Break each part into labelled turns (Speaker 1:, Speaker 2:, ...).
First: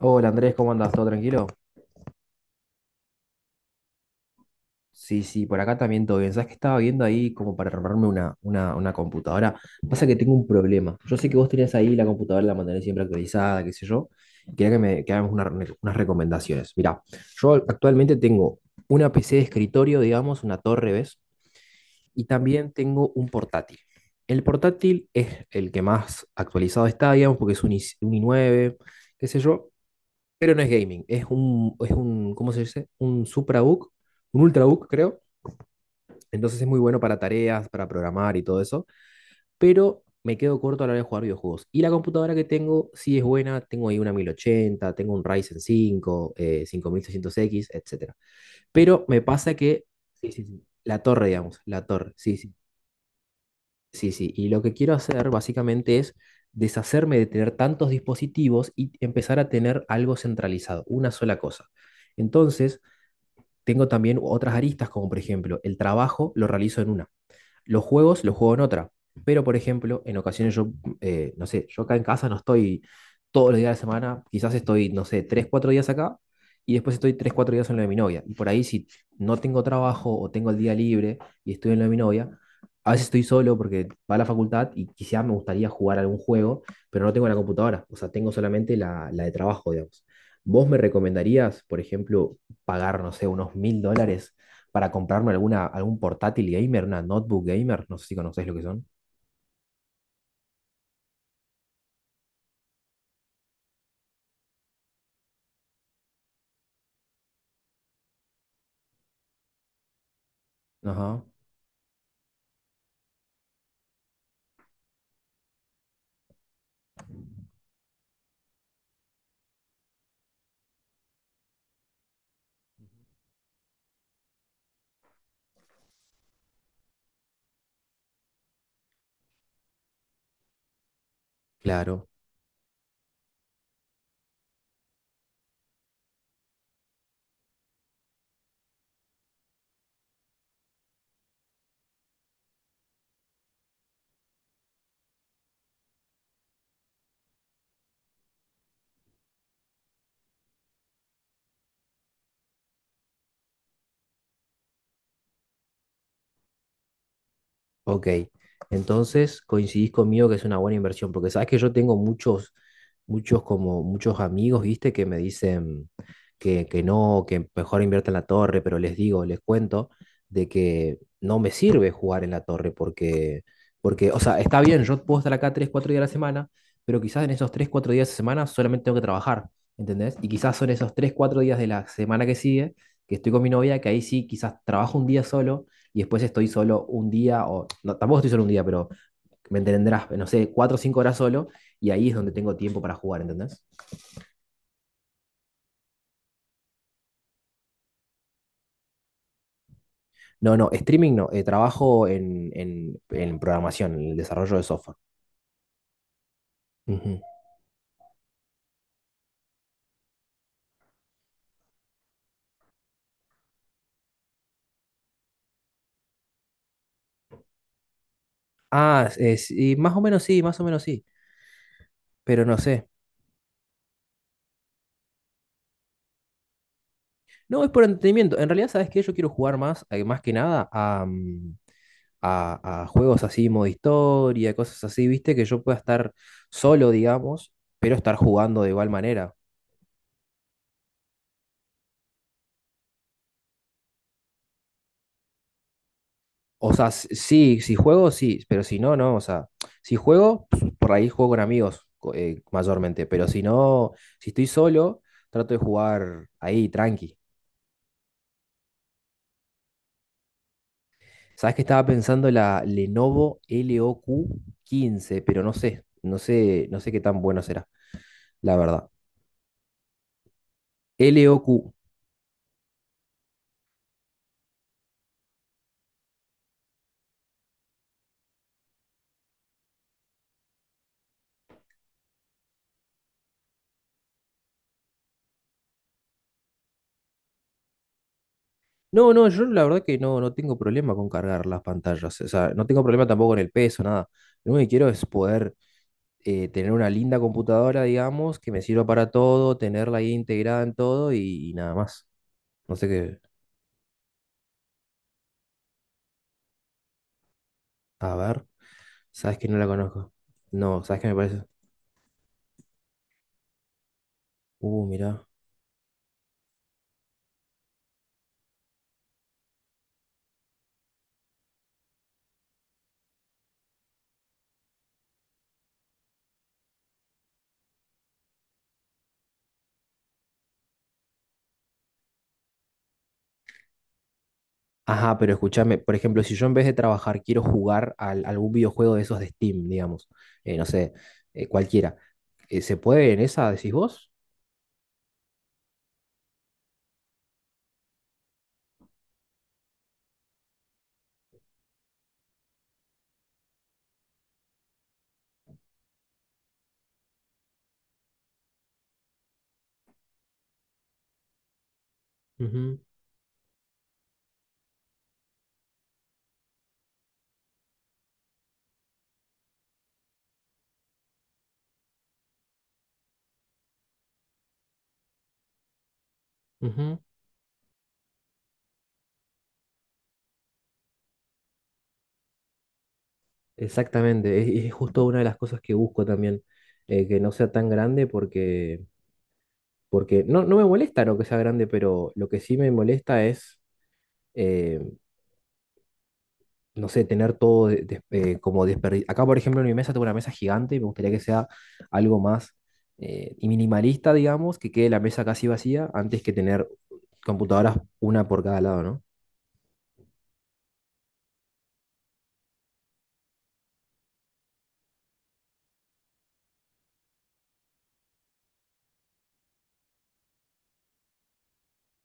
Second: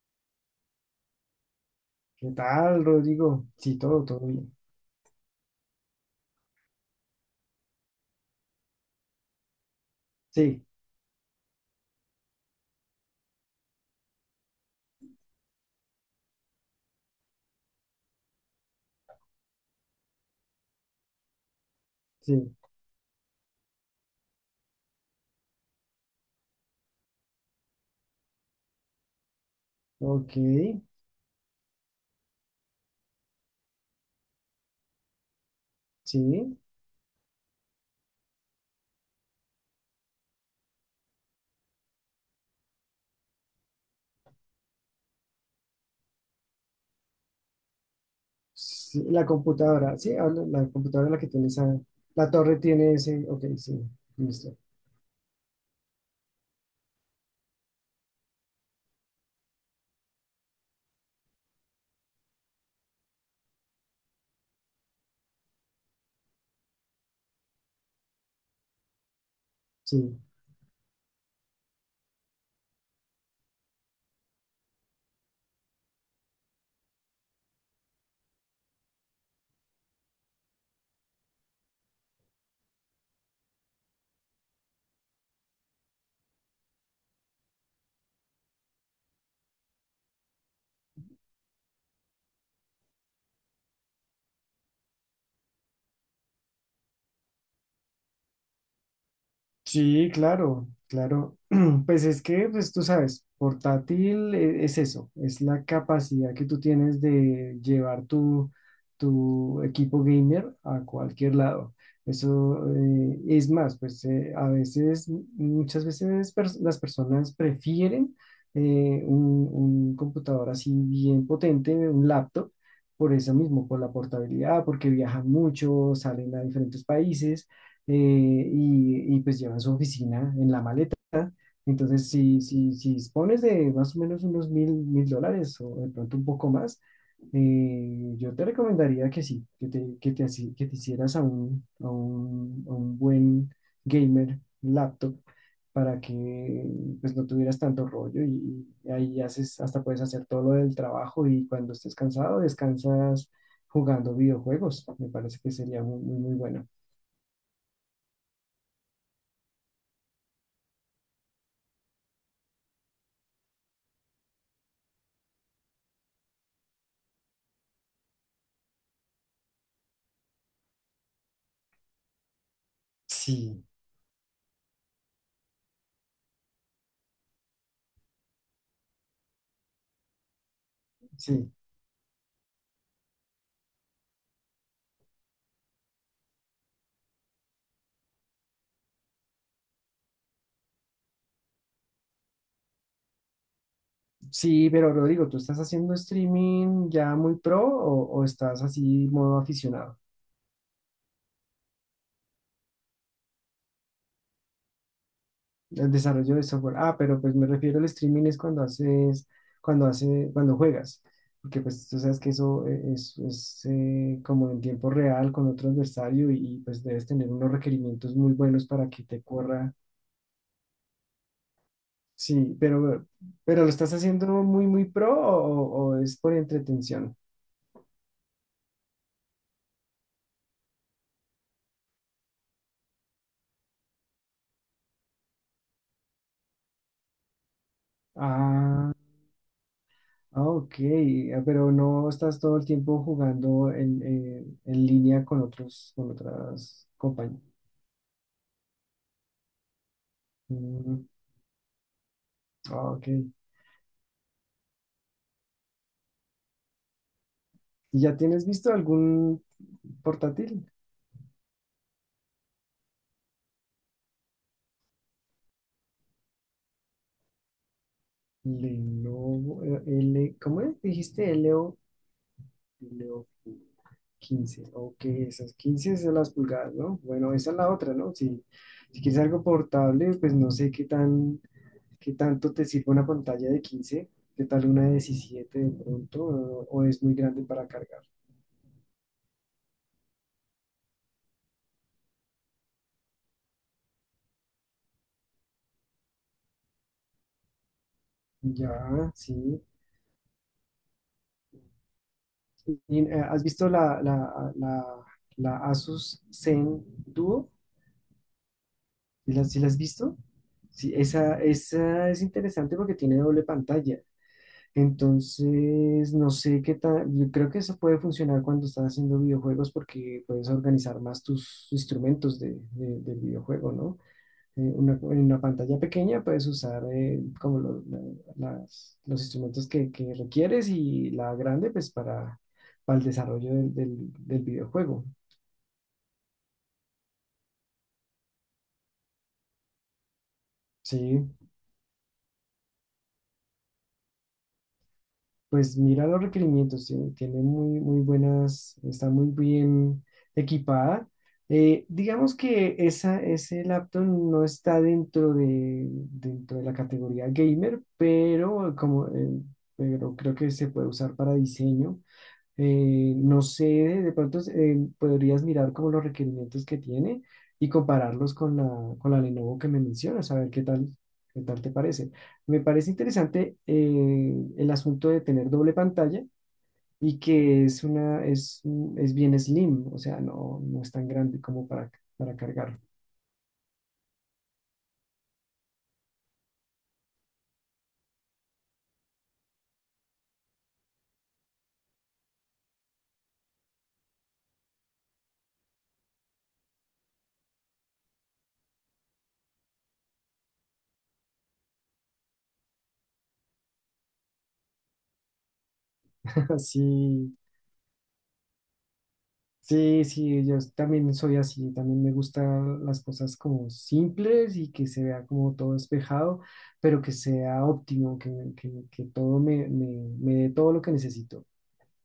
Speaker 1: Hola Andrés, ¿cómo andas? ¿Todo tranquilo?
Speaker 2: ¿Qué tal, Rodrigo? Sí, todo bien.
Speaker 1: Sí, sí, por acá también todo bien. ¿Sabes que estaba viendo ahí como para armarme una computadora? Pasa que tengo un
Speaker 2: Sí,
Speaker 1: problema. Yo sé que vos tenés ahí la computadora, la mantenés siempre actualizada, qué sé yo. Quería que hagamos unas recomendaciones. Mirá, yo actualmente tengo una PC de escritorio, digamos, una torre, ¿ves? Y
Speaker 2: sí.
Speaker 1: también tengo un portátil. El portátil es el que más actualizado está, digamos, porque es un i9, qué sé yo.
Speaker 2: Ok,
Speaker 1: Pero no es gaming, es un, ¿cómo se dice? Un suprabook, un ultrabook, creo.
Speaker 2: sí.
Speaker 1: Entonces es muy bueno para tareas, para programar y todo eso, pero me quedo corto a la hora de jugar videojuegos. Y la computadora que tengo sí es buena, tengo ahí una 1080, tengo un Ryzen 5 5600 x, etcétera. Pero
Speaker 2: Sí,
Speaker 1: me
Speaker 2: la
Speaker 1: pasa que,
Speaker 2: computadora, sí,
Speaker 1: sí, sí, sí,
Speaker 2: la
Speaker 1: la
Speaker 2: computadora es la que
Speaker 1: torre,
Speaker 2: tiene
Speaker 1: digamos,
Speaker 2: esa,
Speaker 1: la torre,
Speaker 2: la
Speaker 1: sí, sí,
Speaker 2: torre tiene ese, ok, sí,
Speaker 1: sí, sí. Y
Speaker 2: listo.
Speaker 1: lo que quiero hacer básicamente es deshacerme de tener tantos dispositivos y empezar a tener algo centralizado, una sola cosa. Entonces, Tengo también otras aristas, como por ejemplo, el trabajo lo realizo en una. Los juegos los juego en otra. Pero, por ejemplo,
Speaker 2: Sí,
Speaker 1: no sé, yo acá en casa no estoy todos los días de la semana, quizás estoy, no sé, tres, cuatro días acá y después estoy tres, cuatro días en lo de mi novia. Y por ahí si no tengo trabajo o tengo el día libre y estoy en lo de mi novia, a veces estoy solo porque va a la facultad y quizás me gustaría jugar algún juego, pero no tengo la computadora, o sea, tengo solamente la de trabajo, digamos. ¿Vos me recomendarías, por ejemplo, pagar, no sé, unos $1000 para comprarme algún portátil gamer, una notebook gamer, no sé si conocéis lo que son?
Speaker 2: sí, claro, claro. Pues es que, pues tú sabes, portátil es eso, es la capacidad que tú tienes de llevar tu equipo gamer a
Speaker 1: Ajá,
Speaker 2: cualquier lado. Eso es más, pues a veces, muchas veces las personas prefieren un computador así bien potente, un laptop, por eso mismo, por la portabilidad, porque viajan mucho, salen a diferentes países eh, y pues llevan su oficina en la maleta.
Speaker 1: claro.
Speaker 2: Entonces, si dispones de más o menos unos $1000 o de pronto un poco más, yo te recomendaría que sí, que te hicieras a a un buen gamer laptop para que pues no tuvieras tanto rollo y ahí haces, hasta puedes hacer todo lo del trabajo y cuando estés cansado descansas jugando videojuegos. Me parece que sería muy bueno.
Speaker 1: Ok, entonces coincidís conmigo que es una buena inversión, porque sabes que yo tengo muchos amigos, viste, que me dicen que no, que mejor invierta en la torre, pero les digo, les cuento de que no me sirve jugar en la torre, porque,
Speaker 2: Sí,
Speaker 1: porque, o sea, está bien, yo puedo estar acá 3 4 días a la semana, pero quizás en esos 3 4 días de semana solamente tengo que trabajar, ¿entendés? Y quizás son esos 3 cuatro
Speaker 2: sí.
Speaker 1: días de la semana que sigue, que estoy con mi novia, que ahí sí, quizás trabajo un día solo y después estoy solo un día, o no, tampoco estoy solo un día, pero me entenderás, no sé, cuatro o cinco horas solo, y ahí es donde tengo tiempo para jugar, ¿entendés?
Speaker 2: Sí, pero Rodrigo, ¿tú estás haciendo streaming ya muy pro o estás así modo aficionado?
Speaker 1: No, no, streaming no, trabajo en programación, en el desarrollo de software.
Speaker 2: El desarrollo de software. Ah,
Speaker 1: Ujú.
Speaker 2: pero pues me refiero al streaming es cuando cuando juegas. Porque pues tú sabes que eso es, como en tiempo real con otro adversario y, pues debes tener unos requerimientos muy buenos para que te corra.
Speaker 1: Sí, más o menos sí, más o menos sí, pero
Speaker 2: Sí,
Speaker 1: no sé.
Speaker 2: pero ¿lo estás haciendo muy pro o es por entretención?
Speaker 1: No, es por entretenimiento. En realidad, ¿sabes qué? Yo quiero jugar más, más que nada, a juegos así, modo historia, cosas así, ¿viste? Que yo pueda estar solo, digamos, pero estar jugando de igual
Speaker 2: Ah.
Speaker 1: manera.
Speaker 2: Ah, ok, ah, pero no estás todo el tiempo jugando en línea con otros, con
Speaker 1: O
Speaker 2: otras
Speaker 1: sea,
Speaker 2: compañías.
Speaker 1: sí, si juego, sí, pero si no, no. O sea, si juego, pues, por
Speaker 2: Mm,
Speaker 1: ahí juego con amigos
Speaker 2: ah,
Speaker 1: mayormente,
Speaker 2: ok.
Speaker 1: pero si no, si estoy solo, trato de jugar ahí, tranqui.
Speaker 2: ¿Y ya tienes visto algún portátil?
Speaker 1: ¿Sabes que estaba pensando la Lenovo LOQ 15, pero no sé qué tan bueno será, la verdad?
Speaker 2: Lenovo, L, ¿cómo es? Dijiste
Speaker 1: LOQ.
Speaker 2: LO, LO 15. Ok, esas 15 son las pulgadas, ¿no? Bueno, esa es la otra, ¿no? Si, si quieres algo portable, pues no sé qué tan. ¿Qué tanto te sirve una pantalla de 15? ¿Qué tal una de 17 de pronto? O es muy grande para cargar?
Speaker 1: No, no, yo la verdad que no, no tengo problema con cargar las pantallas. O sea, no tengo problema tampoco con el peso, nada. Lo único que quiero es poder tener una linda computadora, digamos, que me sirva para
Speaker 2: Ya,
Speaker 1: todo,
Speaker 2: sí.
Speaker 1: tenerla ahí integrada en todo y nada más. No sé
Speaker 2: Y,
Speaker 1: qué.
Speaker 2: ¿has visto la Asus Zen Duo?
Speaker 1: A ver,
Speaker 2: ¿Sí
Speaker 1: sabes que no
Speaker 2: sí
Speaker 1: la
Speaker 2: la has
Speaker 1: conozco.
Speaker 2: visto?
Speaker 1: No,
Speaker 2: Sí,
Speaker 1: sabes qué me parece.
Speaker 2: esa es interesante porque tiene doble pantalla.
Speaker 1: Mirá.
Speaker 2: Entonces, no sé qué tal, yo creo que eso puede funcionar cuando estás haciendo videojuegos porque puedes organizar más tus instrumentos del videojuego, ¿no? En una pantalla pequeña puedes usar como lo- la- las- los instrumentos que requieres y la grande pues para el desarrollo del videojuego.
Speaker 1: Ajá, pero escúchame, por ejemplo, si yo en vez de trabajar quiero jugar a algún videojuego de esos de Steam, digamos, no sé,
Speaker 2: Sí,
Speaker 1: cualquiera, ¿se puede en esa, decís vos?
Speaker 2: pues mira los requerimientos, tiene muy buenas, está muy bien equipada. Digamos que esa, ese laptop no está dentro dentro de la categoría gamer, pero, como, pero creo que se puede usar para diseño.
Speaker 1: Ujú,
Speaker 2: No sé, de pronto podrías mirar como los requerimientos que tiene y compararlos con con la Lenovo que me mencionas, a ver qué tal te parece. Me parece interesante el asunto de tener doble pantalla
Speaker 1: ujú.
Speaker 2: y que es es bien slim, o sea, no, no es tan grande como para cargar.
Speaker 1: Exactamente, es justo una de las cosas que busco también, que no sea tan grande porque… Porque no, no me molesta no que sea grande, pero lo que sí me molesta es, eh, no sé, tener todo como desperdiciado. Acá, por ejemplo, en mi mesa tengo una mesa gigante y me gustaría que sea algo más y minimalista, digamos, que quede la mesa casi vacía antes que tener
Speaker 2: Así.
Speaker 1: computadoras una por cada lado, ¿no?
Speaker 2: Sí, sí, yo también soy así, también me gustan las cosas como simples y que se vea como todo despejado, pero que sea óptimo, que todo me dé todo lo que necesito.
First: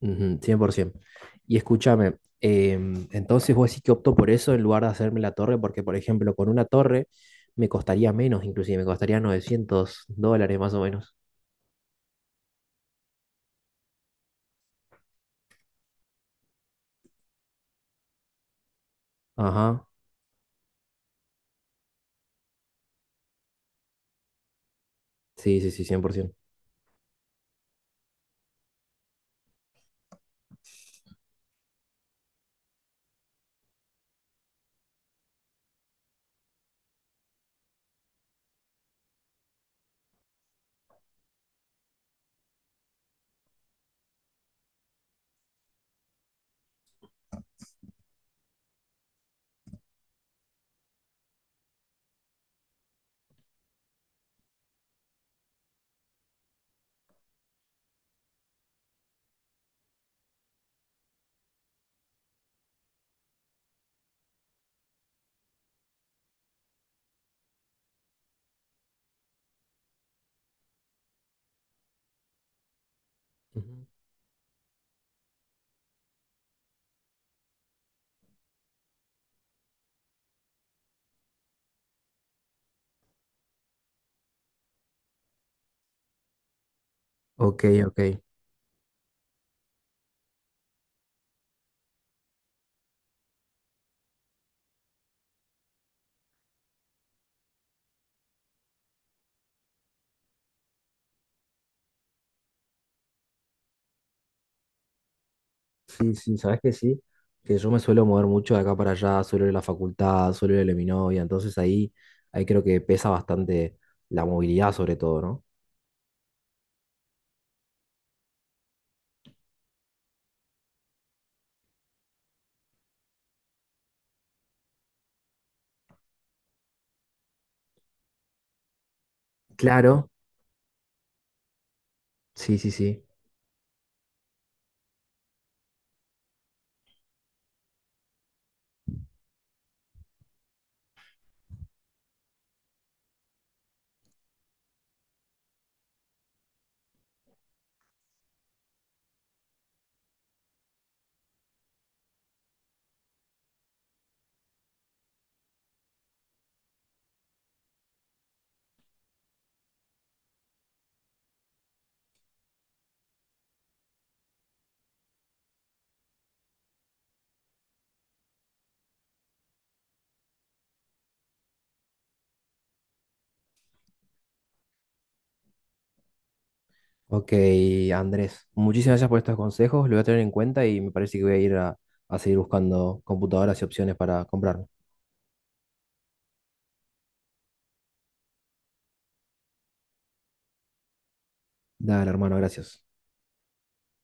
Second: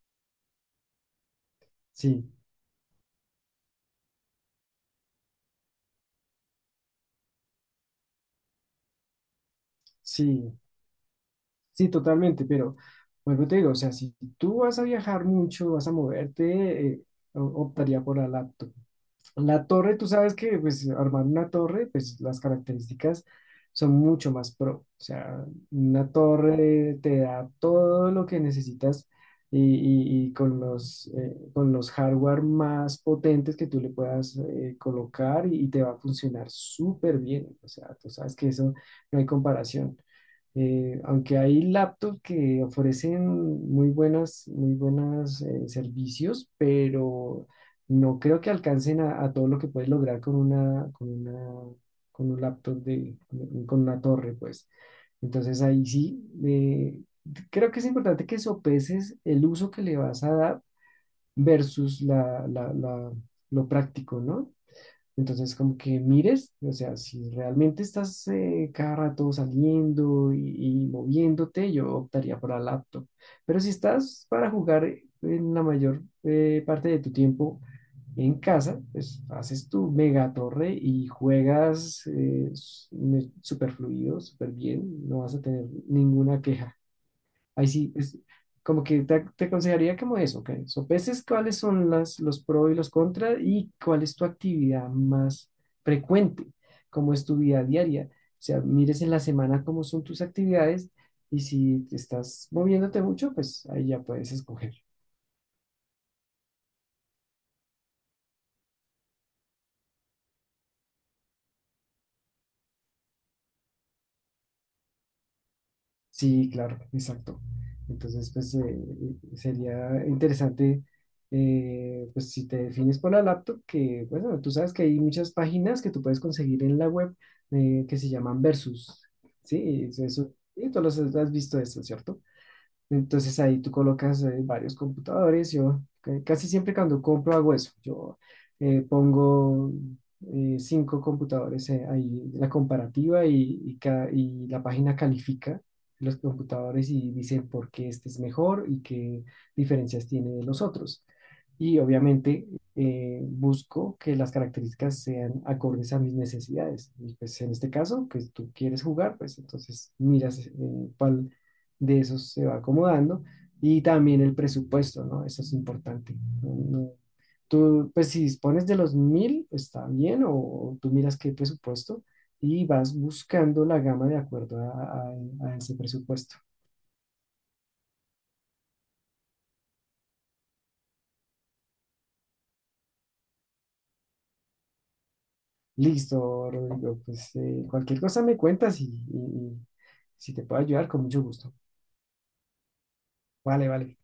Speaker 1: Ujú, 100%. Y escúchame,
Speaker 2: Sí,
Speaker 1: entonces vos decís que opto por eso en lugar de hacerme la torre, porque, por ejemplo, con una torre me costaría menos, inclusive me costaría $900
Speaker 2: sí,
Speaker 1: más o menos.
Speaker 2: sí, totalmente, pero vuelvo y te digo, o sea, si tú vas a viajar mucho, vas a moverte, optaría por la laptop. La
Speaker 1: Ajá.
Speaker 2: torre, tú sabes que pues armar una torre, pues las características son mucho más pro. O sea,
Speaker 1: Sí, sí, sí,
Speaker 2: una
Speaker 1: 100%.
Speaker 2: torre te da todo lo que necesitas y, y con los hardware más potentes que tú le puedas colocar y te va a funcionar súper bien. O sea, tú sabes que eso no hay comparación. Aunque hay laptops que ofrecen muy buenas, muy buenos servicios, pero no creo que alcancen a todo lo que puedes lograr con con un laptop con una torre, pues. Entonces ahí sí, creo que es importante que sopeses el uso que le vas a dar versus lo práctico, ¿no? Entonces, como que mires, o sea, si realmente estás cada rato saliendo y moviéndote, yo optaría por la laptop. Pero si
Speaker 1: Ujú.
Speaker 2: estás para jugar en la mayor parte de tu tiempo en casa, pues haces tu mega torre y juegas súper fluido, súper bien, no vas a tener ninguna queja.
Speaker 1: Ok,
Speaker 2: Ahí sí,
Speaker 1: ok.
Speaker 2: es como que te aconsejaría como eso, que sopeses cuáles son los pros y los contras y cuál es tu actividad más frecuente, cómo es tu vida diaria. O sea, mires en la semana cómo son tus actividades y si te estás moviéndote mucho, pues ahí ya puedes escoger.
Speaker 1: Sí, sí, sabes que sí, que yo me suelo mover mucho de acá para allá, suelo ir a la facultad, suelo ir a la de mi novia, entonces ahí, ahí creo que pesa bastante la movilidad sobre todo, ¿no?
Speaker 2: Sí, claro, exacto. Entonces, pues sería interesante, pues si te defines por la laptop, que bueno, tú sabes que hay muchas páginas que tú puedes conseguir en la web que se llaman Versus, ¿sí?
Speaker 1: Claro,
Speaker 2: Eso, y tú los has visto eso, ¿cierto?
Speaker 1: sí, sí, sí.
Speaker 2: Entonces ahí tú colocas varios computadores. Yo casi siempre cuando compro hago eso. Yo pongo cinco computadores ahí, la comparativa y, y la página califica los computadores y dice por qué este es mejor y qué diferencias tiene de los otros. Y obviamente busco que las características sean acordes a mis necesidades. Y pues en este caso, que tú quieres jugar, pues entonces miras de esos se va acomodando y también el presupuesto, ¿no? Eso es importante. No- no, Tú, pues si dispones de los mil, está bien, o tú miras qué presupuesto y vas buscando la gama de acuerdo a- a ese presupuesto.
Speaker 1: Ok, Andrés, muchísimas gracias por estos consejos, lo voy a tener en cuenta y me parece que voy a ir a seguir buscando computadoras y opciones para comprarme.
Speaker 2: Listo, Rodrigo, pues cualquier cosa me cuentas y- y si te puedo ayudar, con mucho gusto.
Speaker 1: Dale, hermano, gracias.
Speaker 2: Vale, vale.